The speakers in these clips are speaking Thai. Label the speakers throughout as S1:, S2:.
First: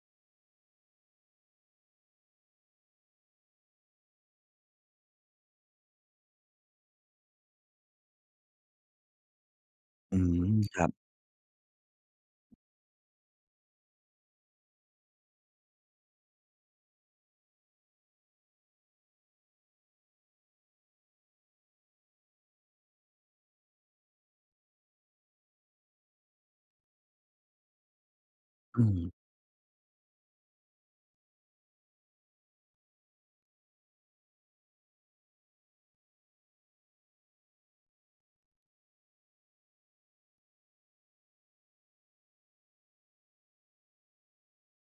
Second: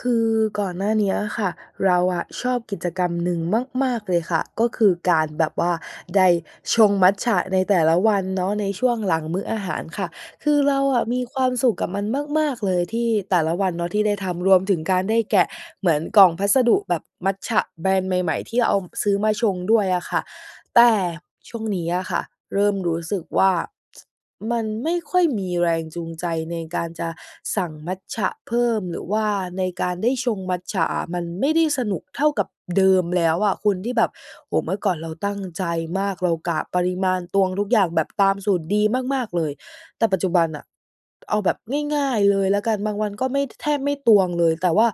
S1: คือก่อนหน้าเนี้ยค่ะ เราอะชอบกิจกรรมหนึ่งมาก ๆ เลยค่ะ ก็คือการแบบว่าได้ชงมัตจะในแต่ละวันเนาะ ในช่วงหลังมื้ออาหารค่ะ
S2: อืม
S1: คือเร
S2: ค
S1: า
S2: รับ
S1: อะมีความสุขกับมันมาก ๆ เลยที่ แต่ละวันเนาะที่ได้ทำ รวมถึงการได้แกะ เหมือนกล่องพัสดุแบบมัตจะแบรนด์ใหม่ ๆ ที่เอา ซื้อมาชงด้วยอะค่ะ แต่ช่วงนี้อะค่ะ เริ่มรู้สึกว่า มันไม่ค่อยมีแรงจูงใจในการจะสั่งมัตจะเพิ่
S2: อ
S1: ม
S2: ื
S1: หรือ
S2: ม
S1: ว่า ในการได้ชงมัตจะอะ มันไม่ได้สนุกเท่ากับ เดิมแล้วอะคุณ ที่แบบ โอ้โฮ! เมื่อก่อนเราตั้งใจมาก เรากะปริมาณตวงทุกอย่างแบบตามสูตรดีมาก ๆ เลย แต่ปัจจุบันน่ะ เอาแบบง่าย ๆ เลยแล้วกัน บางวันก็ไม่ ท แทบไม่ตวงเลย แต่ว่า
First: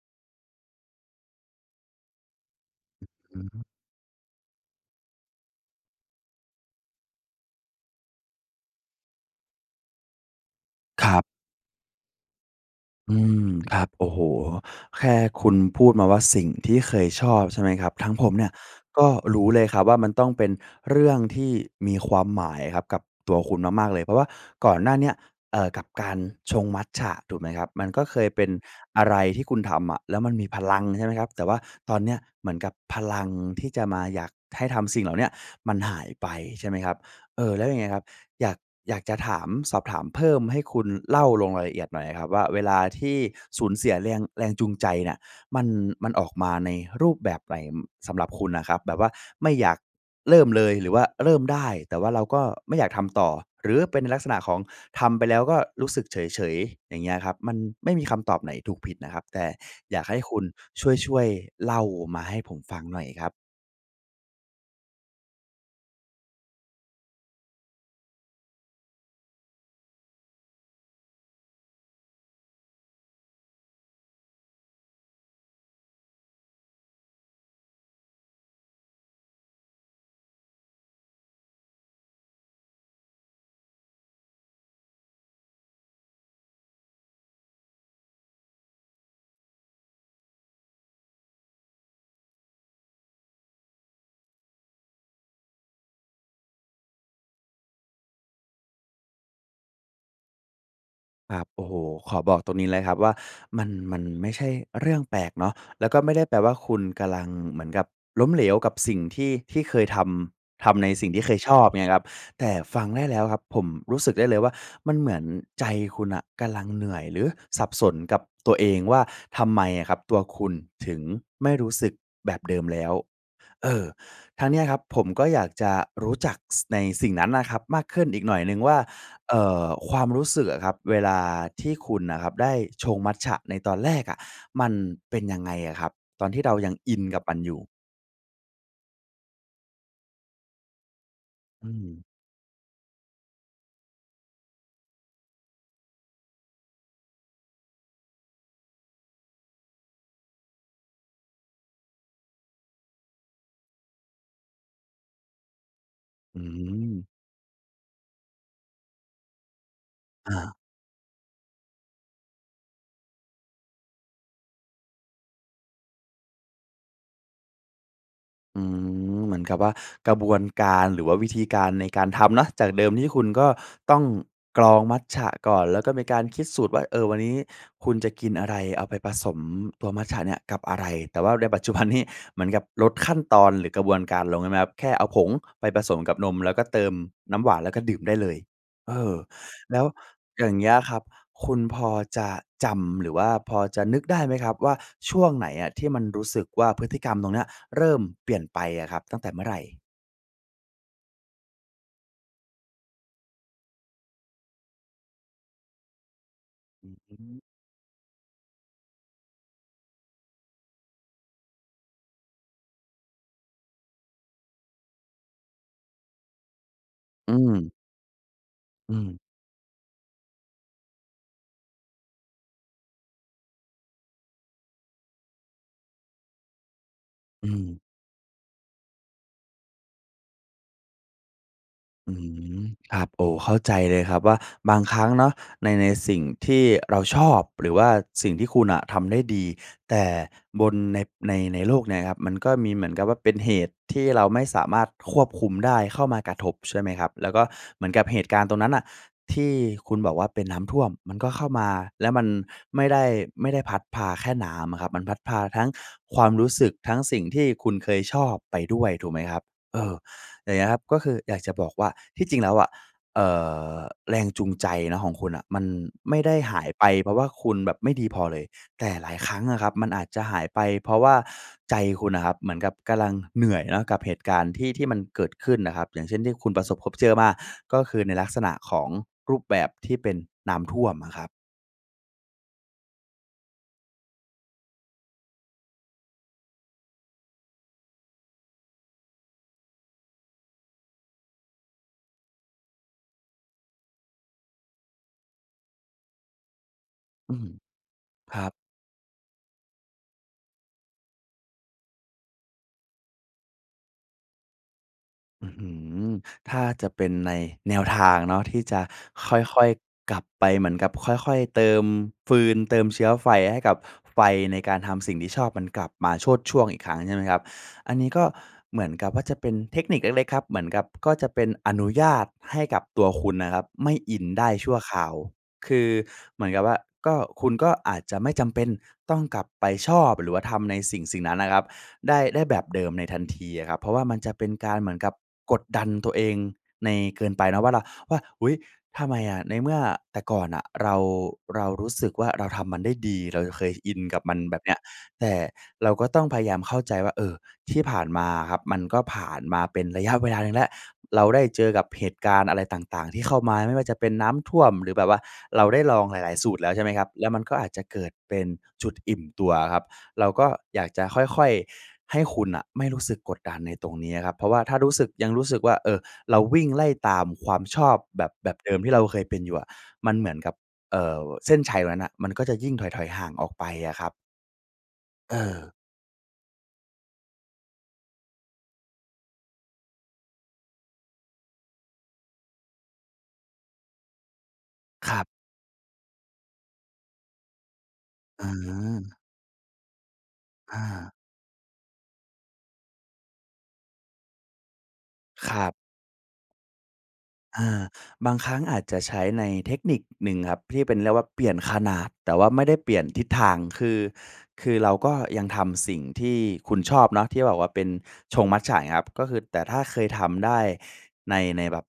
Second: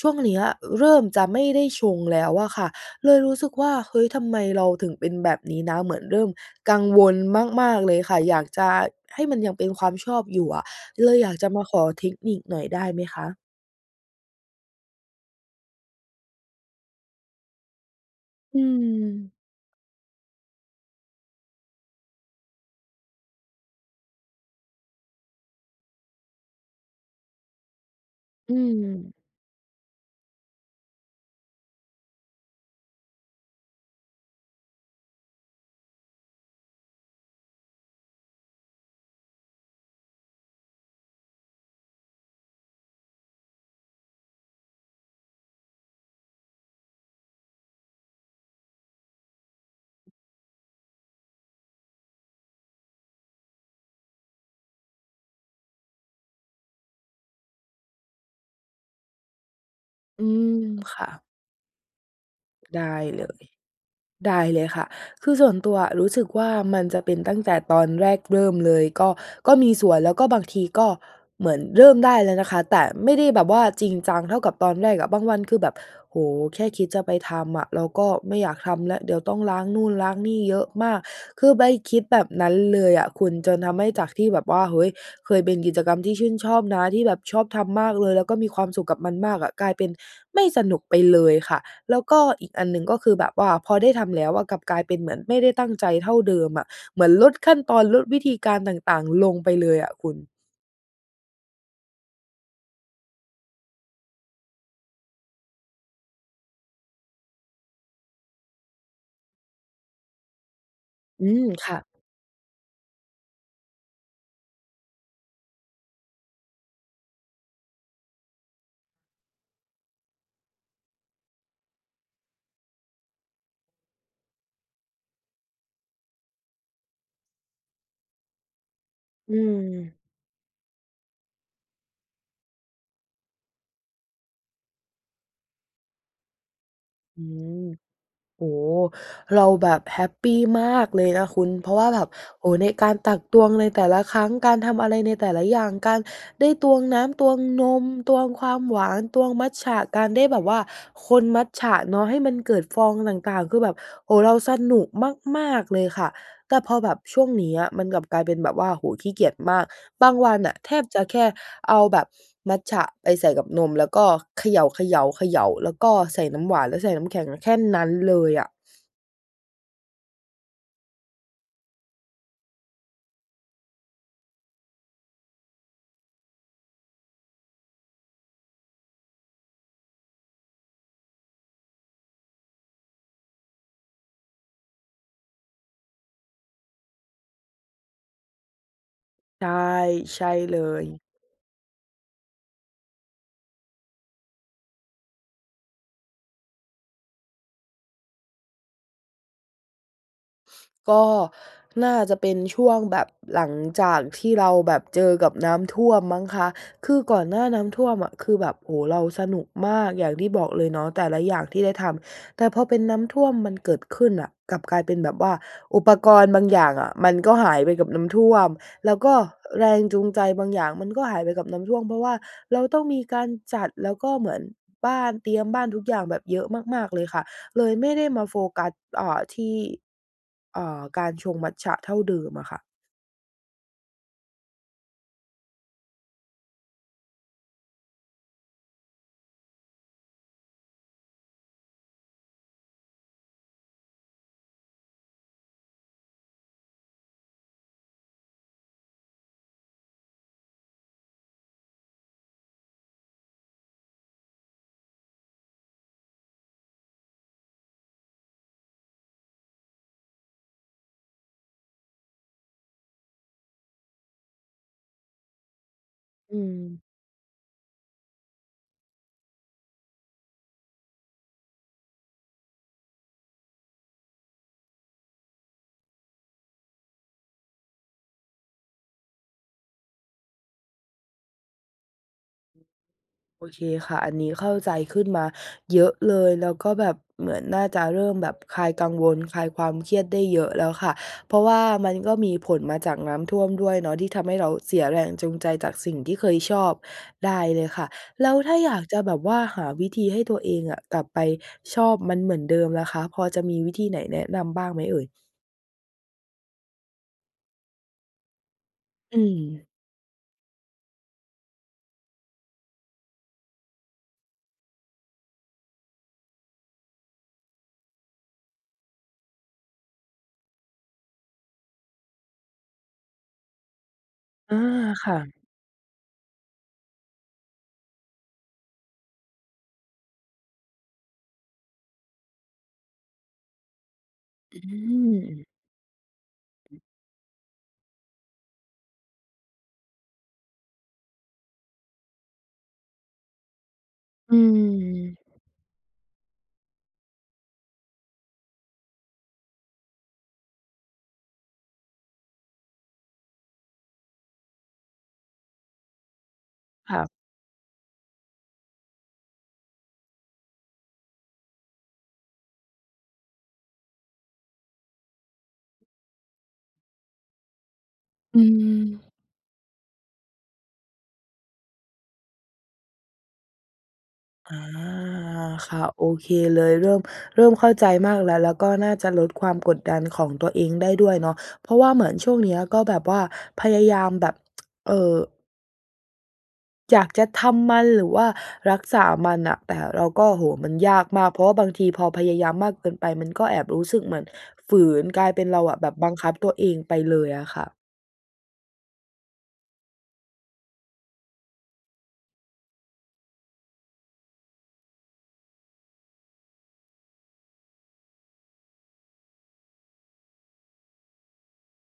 S1: ช่วงเนี้ย เริ่มจะไม่ได้ชงแล้วอะค่ะ เลยรู
S2: อ
S1: ้
S2: ื
S1: ส
S2: อ
S1: ึก
S2: ฮ
S1: ว
S2: ึ
S1: ่า "เฮ้ย! ทำไมเราถึงเป็นแบบนี้นะ" เหมือนเริ่มกังวลมาก ๆ เลยค่ะ อยากจะให้มันยังเป็นความชอบอยู่อะ
S2: ค
S1: เล
S2: ร
S1: ย
S2: ับ
S1: อยากจะมาขอเทคนิคหน่อยได้ไหม
S2: อ
S1: ค
S2: ื
S1: ะ?
S2: ม ครับ โอ้โฮ! แค่คุณพูดมาว่าสิ่งที่เคยชอบ ใช่ไหมครับ ทางผมเนี่ย
S1: อื
S2: ก็
S1: ม
S2: รู้เลยครับว่า มันต้องเป็นเรื่องที่มีความหมายครับกับตัวคุณมาก ๆ เลย เพราะว่าก่อนหน้าเนี้ย เอ่อ กับการชงมัตจะ ถูกไหมครับ มันก็เคยเป็น
S1: อื
S2: อะไ
S1: ม
S2: รที่คุณทำอะ แล้วมันมีพลัง ใช่ไหมครับ แต่ว่าตอนเนี้ย เหมือนกับพลังที่จะมา อยากให้ทำสิ่งเหล่าเนี้ย มันหายไป ใช่ไหมครับ เอ่อ แล้วอย่างเงี้ยครับ อยาก อยากจะถามสอบถามเพิ่ม ให้คุณเล่าลงรายละเอียดหน่อยอะครับว่า เวลาที่สูญเสียเรียง แรงจูงใจเนี่ย มัน มันออกมาในรูปแบบไหน? อ สำหรับคุณน่ะครับ แบบว่าไม่อยากเริ่มเลย หรือว่าเริ่มได้ แต่ว่าเราก็ไม่อยากทำต่อ หรือเป็นในลักษณะของทำไปแล้วก็รู้สึกเฉย ๆ อย่างเงี้ยครับ? มันไม่มีคำตอบไหนถูกผิดนะครับ แต่อยากให้
S1: อื
S2: คุณ
S1: ม ค่
S2: ช
S1: ะ
S2: ่วย ๆ เล่ามาให้ผมฟั
S1: ไ
S2: ง
S1: ด้
S2: หน่อยค
S1: เล
S2: รับ
S1: ย ได้เลยค่ะ คือส่วนตัวอะ รู้สึกว่ามันจะเป็นตั้งแต่ตอนแรกเริ่มเลย ก็ ก็มีส่วน แล้วก็ บางทีก็เหมือนเริ่มได้แล้วนะคะ แต่ไม่ได้แบบว่าจริงจังเท่ากับตอนแรกอะ บางวันคือแบบ โอ้โฮ! แค่คิดจะไปทำอะ เราก็ไม่อยากทำแล้ว เดี๋ยวต้องล้างนู่นล้างนี่เยอะมาก คือไปคิดแบบนั้นเลยอะคุณ จนทำให้ จากที่แบบว่า เฮ้ย! เคยเป็นกิจกรรมที่ชื่นชอบนะที่แบบชอบทำมากเลย แล้วก็มีความสุขกับมันมากอะ กลายเป็นไม่สนุกไปเลยค่ะ แล้วก็อีกอันหนึ่ง ก็คือแบบว่าพอได้ทำแล้วอะ กลับกลายเป็นเหมือนไม่ได้ตั้งใจเท่าเดิมอะ เหมือนลดขั้นตอน ลดวิธีการต่าง ๆ ลงไปเลยอะคุณ
S2: ครับ โอ้โฮ ขอบอกตรงนี้เลยครับว่า มัน มันไม่ใช่เรื่องแปลกเนาะ แล้วก็ไม่ได้แปลว่า คุณกำลัง เหมือนกับล้มเหลวกับสิ่งที่ ที่เคยทำ ทำในสิ่งที
S1: อ
S2: ่
S1: ื
S2: เคย
S1: ม
S2: ชอบ
S1: ค
S2: เ
S1: ่
S2: ง
S1: ะ
S2: ี้ยครับ แต่ฟังได้แล้วครับ ผมรู้สึกได้เลยว่า มันเหมือนใจคุณน่ะกำลัง เหนื่อย หรือสับสนกับตัวเองว่า ทำไมอะครับตัวคุณถึงไม่รู้สึกแบบเดิมแล้ว เออ ทางเนี้ยครับผมก็อยากจะรู้จัก ส ในสิ่งนั้นน่ะครับมากขึ้นอีกหน่อยหนึ่งว่า
S1: อ
S2: เ
S1: ื
S2: อ่อ ค
S1: ม
S2: วามรู้สึกอะครับเวลาที่คุณน่ะครับได้ชงมัตจะในตอนแรกอะ มันเป็นยังไงอะครับ? ตอนที่เรายังอินกั
S1: อ
S2: บ
S1: ื
S2: มันอยู่
S1: ม โอ้โฮ เราแบบแฮปปีมากเลยนะคุณ เ
S2: อื
S1: พราะว่าแบ
S2: ม
S1: บ โอ้โฮ ในการตักตวงในแต่ละครั้ง การทำอะไรในแต่ละอย่าง การได้ตวงน้ำ ตวงนม ตวงความหวาน ตวงมัตจะ การได้แบบว่าคนมัตจะเนาะ ให้มันเกิดฟองต่าง ๆ คือแบบ โอ้โฮ เราสนุกมาก ๆ เลยค่ะ
S2: อื
S1: แต่พอแบบ
S2: ม
S1: ช่วงเนี้ยมันกลับกลายเป็นแบบว่า โอ้โฮ ขี้เกียจมาก บางว
S2: อ
S1: ั
S2: ะฮ
S1: นน่
S2: ะ
S1: ะแทบจะแค่เอาแบบ มัตจะไปใส่กับนม แล้วก็เขย่า ๆ ๆ แล้วก็ใส่น้ำหวาน แล้วใส่น้ำแข็ง แค่นั้นเลยอะ
S2: อืม เหมือนกับว่า กระบวนการ หรือว่าวิธีการในการทำเนาะ จากเดิมที่คุณก็ต้องกรองมัตจะก่อน แล้วก็มีการคิดสูตรว่า เอ่อ วันนี้คุณจะกินอะไร? เอาไปผสมตัวมัตจะเนี่ยกับอะไร? แต่ว่าใน ปัจจุบันนี้ เหมือนกับลดขั้นตอน หรือกระบวนการลงใช่ไหมครับ? แค่เอาผงไปผสมกับนม แล้วก็เติมน้ำหวาน แล้วก็ดื่มได้เลย เอ่อ
S1: ใช่
S2: แล้ว
S1: ใช่
S2: อย่
S1: เ
S2: า
S1: ล
S2: งเงี้ยค
S1: ย
S2: รับ คุณพอจะจำ หรือว่าพอจะนึกได้ไหมครับว่า ช่วงไหนอะ? ที่มันรู้สึกว่า พฤติกรรมตรงเนี้ยเริ่มเปลี่ยนไปอะครับ ตั้งแต่เมื่อไหร่?
S1: ก็น่าจะเป็นช่วงแบบหลังจากที่เราแบบเจอกับน้ำท่วมมั้งคะ
S2: อ
S1: ค
S2: ื
S1: ื
S2: อ
S1: อ
S2: ฮ
S1: ก่อน
S2: ึ
S1: หน้าน้ำท่วมอะ คือแบบ โอ้โฮ! เราสนุกมาก อย่างที่บอกเลยเนาะ แต่ละอย่างที่ได้ทำ แต่พอเป็นน้ำท่วมมันเกิดขึ้นน่ะ กลับกลายเป็นแบบว่า อุปกรณ์บางอย่างอะมันก
S2: อื
S1: ็หาย
S2: ม
S1: ไปกับน้ำท่วม แ
S2: อ
S1: ล
S2: ื
S1: ้วก็
S2: ม
S1: แรงจูงใจบางอย่างมันก็หายไปกับน้ำท่วม เพราะว่าเราต้องมีการจัด แล้วก็เหมือน บ้านเตรียมบ้านทุกอย่างแบบเยอะมาก ๆ เลยค่ะ
S2: อื
S1: เลย
S2: ม
S1: ไม่ได้มาโฟกัส อ่า ที่ อ่า การชงมัตจะเท่า
S2: อื
S1: เดิมอะค
S2: ม
S1: ่ะ
S2: ครับ โอ้ เข้าใจเลยครับว่า บางครั้งเนาะ ใน ในสิ่งที่เราชอบ หรือว่าสิ่งที่คุณอะทำได้ดี แต่บน ใน ในโลกเนี้ยครับ มันก็มี เหมือนกับว่าเป็นเหตุที่เราไม่สามารถควบคุมได้เข้ามากระทบ ใช่ไหมครับ แล้วก็เหมือนกับเหตุการณ์ตรงนั้นน่ะ ที่คุณบอกว่าเป็นน้ำท่วม มันก็เข้ามา แล้วมันไม่ได้ ไม่ได้พัดพาแค่น้ำอะครับ มันพัดพาทั้งความรู้สึก ทั้งสิ่งที่คุณเคยชอบไปด้วย ถูกไหมครับ? เออ อย่างเงี้ยครับ ก็คืออยากจะบอกว่า ที่จริงแล้วอะ เอ่อ แรงจูงใจเนาะของคุณน่ะ มันไม่ได
S1: อื
S2: ้หาย
S1: ม
S2: ไป เพราะว่าคุณแบบไม่ดีพอเลย แต่หลายครั้งอะครับมันอาจจะหายไป เพราะว่าใจคุณน่ะครับ เหมือนกับกำลังเหนื่อยเนาะกับเหตุการณ์ที่ ที่มันเกิดขึ้นน่ะครับ อย่างเช่นที่คุณประสบพบเจอมา ก็คือในลักษณะของรูปแบบที่เป็นน้ำท่วมอะครับ
S1: โอเคค่ะ อันนี้เข้า ใจขึ้นมาเยอะเลย แล้วก็แบบเหมือนน่าจะเริ่มแบบคลายกังวลคลายความเครียดได้เยอะแล้วค่ะ เพราะว่ามันก็มีผลมาจากน้ำท่วมด้วยเนาะ ที่ทำให้เราเสียแรงจูงใจจากสิ่งที่เคยชอบ ไ
S2: อ
S1: ด
S2: ื
S1: ้
S2: ม
S1: เลยค่ะ แล้
S2: ค
S1: ว
S2: รั
S1: ถ
S2: บ
S1: ้าอยากจะแบบว่าหาวิธีให้ตัวเองอะ กลับไปชอบมันเหมือนเดิมล่ะคะ พอจะมีวิธีไหนแนะนำบ้างไหมเอ่ย?
S2: อื้อฮือ ถ้าจะเป็นในแนวทางเนาะที่จะ
S1: อื
S2: ค่อ
S1: ม
S2: ย ๆ กลับไปเหมือนกับค่อย ๆ เติมฟืนเติมเชื้อไฟ ให้กับไฟในการทำสิ่งที่ชอบมันกลับมาโชติช่วงอีกครั้งใช่ไหมครับ? อันนี้ก็เหมือนกับ ว่า จะเป็นเทคนิคเล็ก ๆ ครับ เหมือนกับ ก็จะเป็นอนุญาตให้กับตัวคุณนะครับ ไม่อินได้
S1: อา
S2: ชั่วคร
S1: ค
S2: า
S1: ่
S2: ว
S1: ะ
S2: คือเหมือนกับว่า ก็ คุณก็อาจจะไม่จำเป็นต้องกลับไปชอบ หรือว่าทำในสิ่ง ๆ นั้นนะครับ ได้ ได้แบบเดิมในทัน ทีอะครับ เพราะว่ามันจะเป็น
S1: อ
S2: การเหมือนกับ
S1: ืม
S2: กดดันตัวเองใน เกินไปเนาะ ว่าเรา ว่า "อุ๊ย! ทำไมอะ ในเมื่อแต่ก่อนน่ะ เรา เรารู้สึกว่า เราทำมันได้ดีเราเคยอินกับม
S1: อื
S2: ัน" แบบเนี้ย แ
S1: ม
S2: ต่เราก็ต้องพยายามเข้าใจว่า เอ่อ ที่ผ่านมาอะครับ มันก็ผ่านมาเป็นระยะเวลาหนึ่งแล้ว เราได้เจอกับเหตุการณ์อะไรต่าง ๆ ที่เข้ามาไม่ว่าจะเป็นน้ำท่วม หรือแบบว่าเราได้ลองหลาย ๆ สูตรแล้วใช่ไหม
S1: ค่
S2: คร
S1: ะ
S2: ับ? แล้วมันก็อาจจะเกิดเป็นจุดอิ่มตัวอะครับ เราก็อยากจะค่อย ๆ ให้คุณน่ะไม่รู้สึกกดดันในตรงเนี้ยครับ เพราะว่าถ้ารู้สึก ยังรู้สึกว่า เอ่อ เราวิ่งไล่ตามความชอบแบบ
S1: อื
S2: แบบเดิมที่เรา
S1: ม
S2: เคยเป็นอยู่อะ มันเหมือนกับ เอ่อ เส้นชัยตรงนั้นน่ะมันก็จะยิ่งถอย ๆ ห่างออกไปอะครับ
S1: อ๋อ ค
S2: เออ
S1: ่ะ โอเคเลย เริ่ม เริ่มเข้าใจมากแล้ว แล้วก็น่าจะลดความกดดันของตัวเองได้ด้วยเนาะ เพราะว่าเหมือนช่วงเนี้ย ก็แบบว่าพยายามแบบ เอ่
S2: ค
S1: อ
S2: รับ
S1: อยากจะทำมันหรือว่า
S2: อ
S1: รักษา
S2: า
S1: มันน่ะ แต่เราก็ โอ้โฮ มั
S2: อ
S1: นยาก
S2: า
S1: มาก เพราะบางทีพอพยายามมากเกินไป มันก็แอบรู้สึกเหมือนฝืน กลายเป็น
S2: ค
S1: เ
S2: ร
S1: รา
S2: ั
S1: อ
S2: บ
S1: ะแบบบังคับตัวเองไปเลยอะค
S2: อ
S1: ่ะ
S2: า บางครั้งอาจจะใช้ ในเทคนิคหนึ่งครับที่เป็น เรียกว่าเปลี่ยนขนาด แต่ว่าไม่ได้เปลี่ยนทิศทาง คือ คือเราก็ยังทำสิ่งที่คุณชอบเนาะ ที่บอกว่าเป็นชงมัตจะอย่างเงี้ยครับ ก็คือ แต่ถ้าเคยทำได้ใน ในแบบ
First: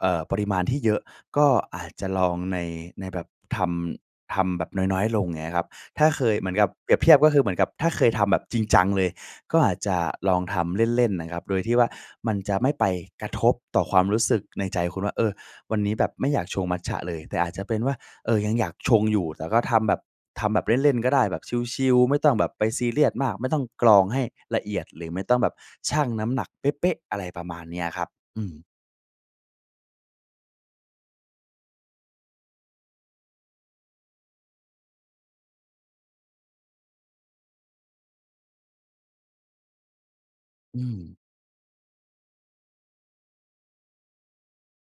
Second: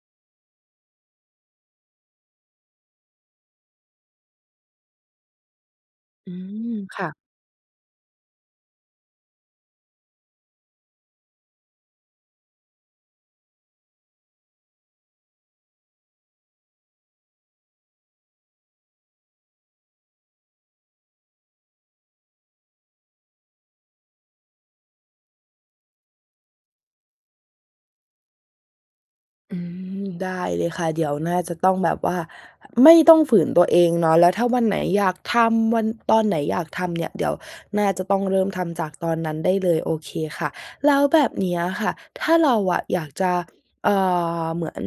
S2: เอ่อ ปริมาณที่เยอะ ก็อาจจะลองใน ในแบบทำ ทำแบบน้อย ๆ ลง เงี้ยครับ ถ้าเค
S1: อื
S2: ย เหมือนกับ
S1: ม
S2: เปรีย
S1: ค
S2: บ
S1: ่
S2: เท
S1: ะ
S2: ียบก็คือ เหมือนกับ ถ้าเคยทำแบบจริง จังเลย ก็อาจจะลองทำเล่น ๆ นะครับโดยที่ว่า มันจะไม่ไปกระทบต่อความรู้สึกในใจคุณว่า เออ วันนี้แบบไม่อยากชงมัตจะเลย แต่อาจจะเป็นว่า เออ ยังอยากชงอยู่แต่ก็ทำแบบ ทำแบบเล่น ๆ ก็ได้ แบบชิล ๆ ไม่ต้องแบบไปซีเรียสมาก ไม่ต้องกรองให้ละเอียด หรือไม่ต้องแบบชั่งน้ำหนักเป๊ะ ๆ อะไรประมาณเนี้ยครับ อืม
S1: อืม ได้เลยค่ะ เดี๋ยวน่าจะต้องแบบว่าไม่ต้องฝืนตัวเองเนาะ แล้วถ้าวันไหนอยากทำ วัน ตอนไหนอยากทำเนี่ย เดี๋ยวน่าจะต้องเริ่มทำจากตอนนั้นได้เลย โอเคค่ะ
S2: อื
S1: แล้ว
S2: ม
S1: แบบเนี้ยค่ะ ถ้าเราอยากจะ เอ่อ เหมือน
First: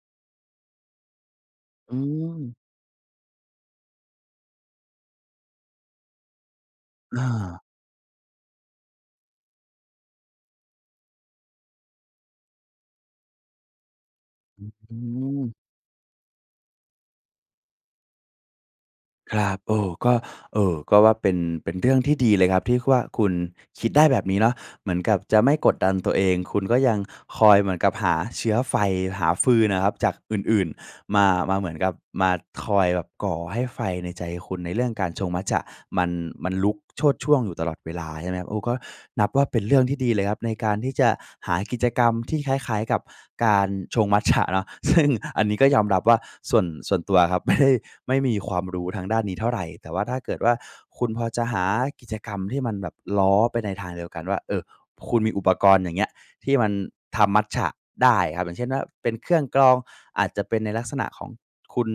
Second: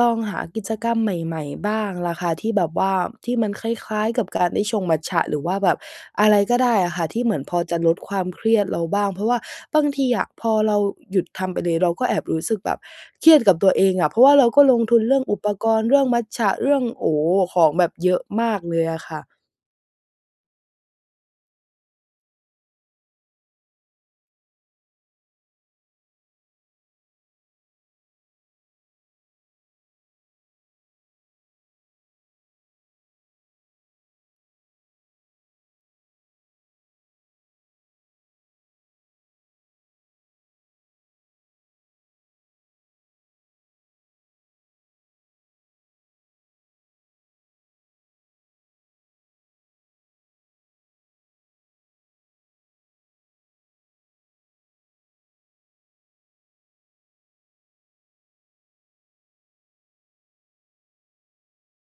S1: ลองหากิจกรรมใหม่ ๆ บ้า
S2: อ
S1: ง
S2: ื
S1: ล่ะคะ ที่
S2: ม
S1: แบบว่า ที่มันคล้าย ๆ กับการได้ชงมัตจะ หรือว่าแบบอะไรก็ได้อะค่ะท
S2: อ
S1: ี่เหมือน พอ
S2: า
S1: จะลดความเครียดเราบ้าง เพราะว่าบางทีอะพอเราหยุดทำไปเลย เราก็แอบรู้สึกแบบเครียดกับตัวเองอะ เพราะว่าเรา
S2: อ
S1: ก็ลงท
S2: ื
S1: ุนเรื่องอุป
S2: ม
S1: กรณ์ เรื่องมัตจะ เรื่อง โอ้โฮ ของแบบเยอะมากเลยอะค่ะ
S2: ครับ เอ่อ ก็ เอ่อ ก็ว่าเป็น เป็นเรื่องที่ดีเลยครับที่ว่า คุณคิดได้แบบนี้เนาะ เหมือนกับจะไม่กดดันตัวเอง คุณก็ยังคอยเหมือนกับหาเชื้อไฟ หาฟืนน่ะครับจากอื่น ๆ มา มาเหมือนกับมาคอยแบบก่อให้ไฟในใจคุณในเรื่องการชงมัตจะมัน มันลุกโชติช่วงอยู่ตลอดเวลาใช่ไหมครับ โอ้ ก็นับว่า เป็นเรื่องที่ดีเลยครับในการที่จะหากิจกรรมที่คล้าย ๆ กับการชงมัตจะเนาะ ซึ่ง อันนี้ก็ยอมรับว่า ส่วน ส่วนตัวครับ ไม่ได้ ไม่มีความรู้ทางด้านนี้เท่าไร แต่ว่า ถ้าเกิดว่า คุณพอจะหากิจกรรมที่มันแบบล้อไปในทางเดียวกันว่า เอ่อ คุณมีอุปกรณ์ อย่างเงี้ย ที่มันทำมัตจะได้ครับ อย่างเช่นว่า เป็นเครื่องกรอง อาจจะเป็นในลักษณะของคุณ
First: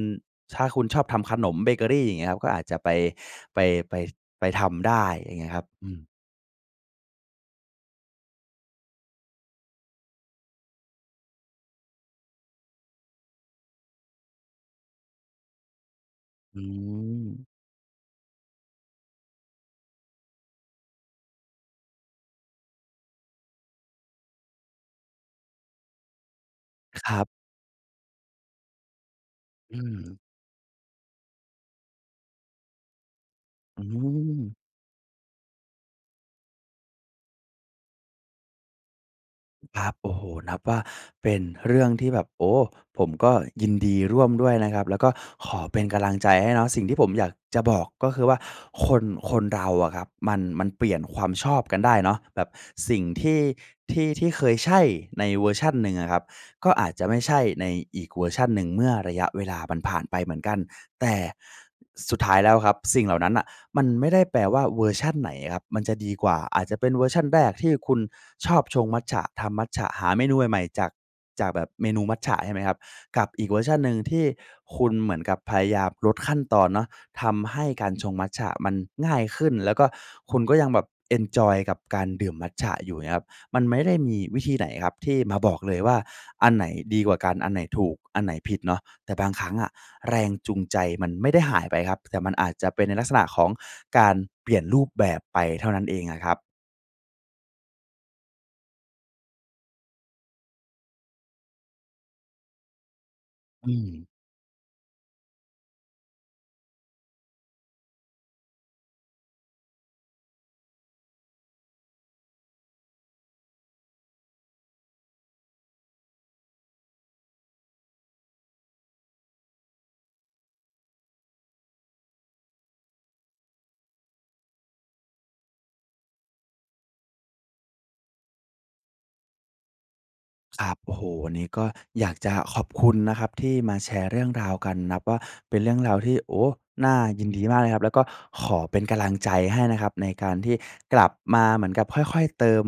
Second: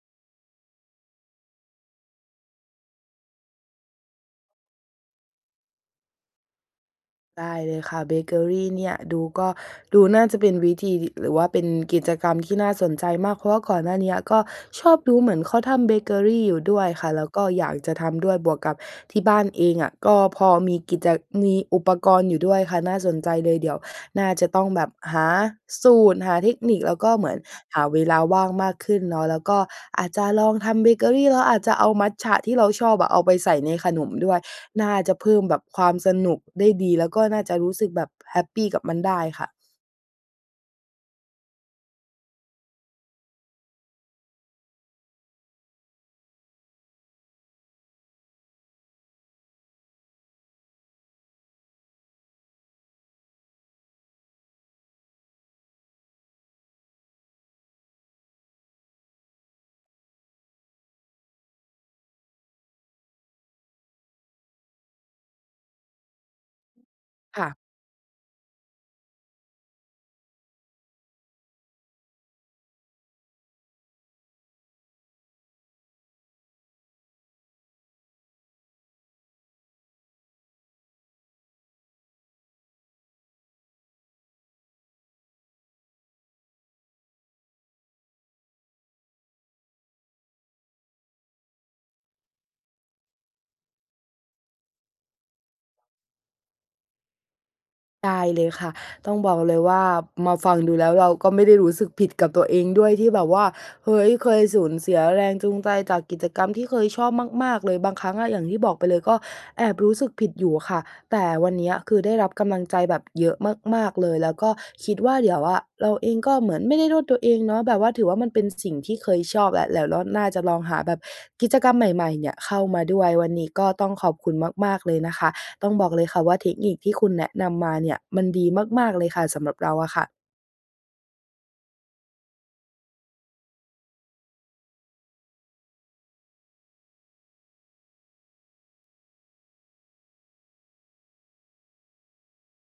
S2: ถ้าคุณชอบทำขนมเบเกอรี อย่างเงี้ยครับ ก็อาจจะไป ไป ไป ไปทำได้ อย่างเงี้ยครับ อืม
S1: ได้เลยคะ เบเกอรีเนี่ยดูก็ ดูน่าจะเป็นวิธีถิ หรือว่าเป็นกิจกรรมที่น่าสนใจมาก เพราะว่าก่อนหน้าเนี้ย ก็ชอบดูเหมือนเขาทำเบเกอรีอย
S2: อ
S1: ู
S2: ื
S1: ่ด้วยคะ แล้วก็
S2: ม
S1: อยากจะทำด้วย บวกกับที่บ้านเองอะก็พอมีกิจจะ มีอุปกรณ์อยู่ด้วยค่ะ น่าสนใจเลย เดี๋ยวน่าจะต้องแบบหาสูตร หาเทคนิค แล้วก
S2: ค
S1: ็
S2: ร
S1: เ
S2: ั
S1: ห
S2: บ
S1: มือนหาเวลาว่างมากขึ้นเนาะ แล้วก็
S2: อื
S1: อาจ
S2: ม
S1: จะลองทำเบเกอรี แล้วอาจจะเอามัตจะที่เราชอบอะ เอาไปใส่ใน
S2: อื
S1: ขนมด้วย
S2: ม
S1: น่าจะเพิ่มแบบความสนุกได้ดี แล้วก็น่าจะรู้สึกแบบแฮปปีกับมันได้ค่ะ
S2: ครับ โอ้โฮ นับว่าเป็นเรื่องที่แบบ โอ้! ผมก็ยินดีร่วมด้วยนะครับ แล้วก็ขอเป็นกำลังใจให้เนาะ สิ่งที่ผมอยากจะบอกก็คือว่า คน คนเราอะครับ มัน ๆ เปลี่ยนความชอบกันได้เนาะ แบบสิ่งที่ ที่ ที่เคยใช่ในเวอร์ชันหนึ่งอะครับ ก็อาจจะไม่ใช่ในอีกเวอร์ชันหนึ่งเมื่อระยะเวลามันผ่านไปเหมือนกัน แต่สุดท้ายแล้วครับ สิ่งเหล่านั้นน่ะมันไม่ได้แปลว่าเวอร์ชันไหนอะครับมันจะดีกว่า อาจจะเป็นเวอร์ชันแร
S1: ค่ะ
S2: ก ที่คุณชอบชงมัตจะ ทำมัตจะ หาเมนูใหม่ ๆ จาก จากแบบเมนูมัตจะ ใช่ไหมครับ กับอีกเวอร์ชันหนึ่งที่คุณเหมือนกับพยายามลดขั้นตอนเนาะ ทำให้การชงมัตจะมันง่ายขึ้น แล้วก็ คุณก็ยังแบบเอนจอยกับการดื่มมัตจะอยู่เงี้ยครับ มันไม่ได้มีวิธีไหนครับที่มาบอกเลยว่า อันไหนดีกว่ากัน อันไหนถูก อันไหนผิดเนาะ แต่บางครั้งอะ แรงจูงใจมันไม่ได้หายไปครับ แต่มันอาจจะเป็นในลักษณะของการเปลี่ยนรูปแบบไปเท่านั้นเองอะครับ
S1: ได้เลยคะ ต้องบอกเลยว่ามาฟังดูแล้ว เราก็ไม่ได้รู้สึกผิดกับตัวเองด้วยที่แบบว่า
S2: อื
S1: เฮ
S2: ม
S1: ้ย! เคยสูญเสียแรงจูงใจจากกิจกรรมที่เคยชอบมาก ๆ เลย บางครั้งอะ อย่างที่บอกไปเลย ก็แอบรู้สึกผิดอยู่อะค่ะ แต่วันเนี้ยคือ ได้รับกำลังใจแบบเยอะมาก ๆ เลย แล้วก็คิดว่า เดี๋ยวอะ เราเองก็เหมือนไม่ได้โทษ ตัวเองเนาะ แบบว่า ถือว่ามันเป็นสิ่งที่เคยชอบอะ เดี๋ยว รอบหน้าจะลองหาแบบกิจกรรมใหม่ ๆ เนี่ยเข้ามาด้วย วันนี้ก็ต้องขอบคุณมาก ๆ เลยนะคะ ต้องบอกเลยคะว่า เทคนิคที่คุณแนะนำมาเนี่ยมันดีมาก ๆ เลยค่ะ สำหรับเราอะค่ะ
S2: ครับ โอ้โฮ วันนี้ก็อยากจะขอบคุณนะครับที่มาแชร์เรื่องราวกัน นับว่าเป็นเรื่องราวที่ โอ้! น่ายินดีมากเลยนะครับ แล้วก็ขอเป็นกำลังใจให้นะครับในการที่กลับมาเหมือนกับค่อย ๆ เติม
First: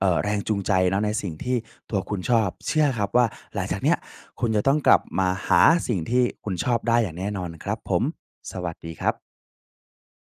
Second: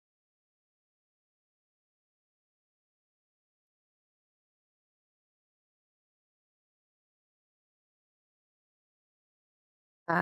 S2: เอ่อ แรงจูงใจเนาะในสิ่งที่ตัวคุณชอบ เชื่อครับว่า หลังจากเนี้ยคุณจะต้องกลับมาหาสิ่งที่คุณชอบได้อย่างแน่นอนครับผม สวัสดีครับ
S1: ค่ะ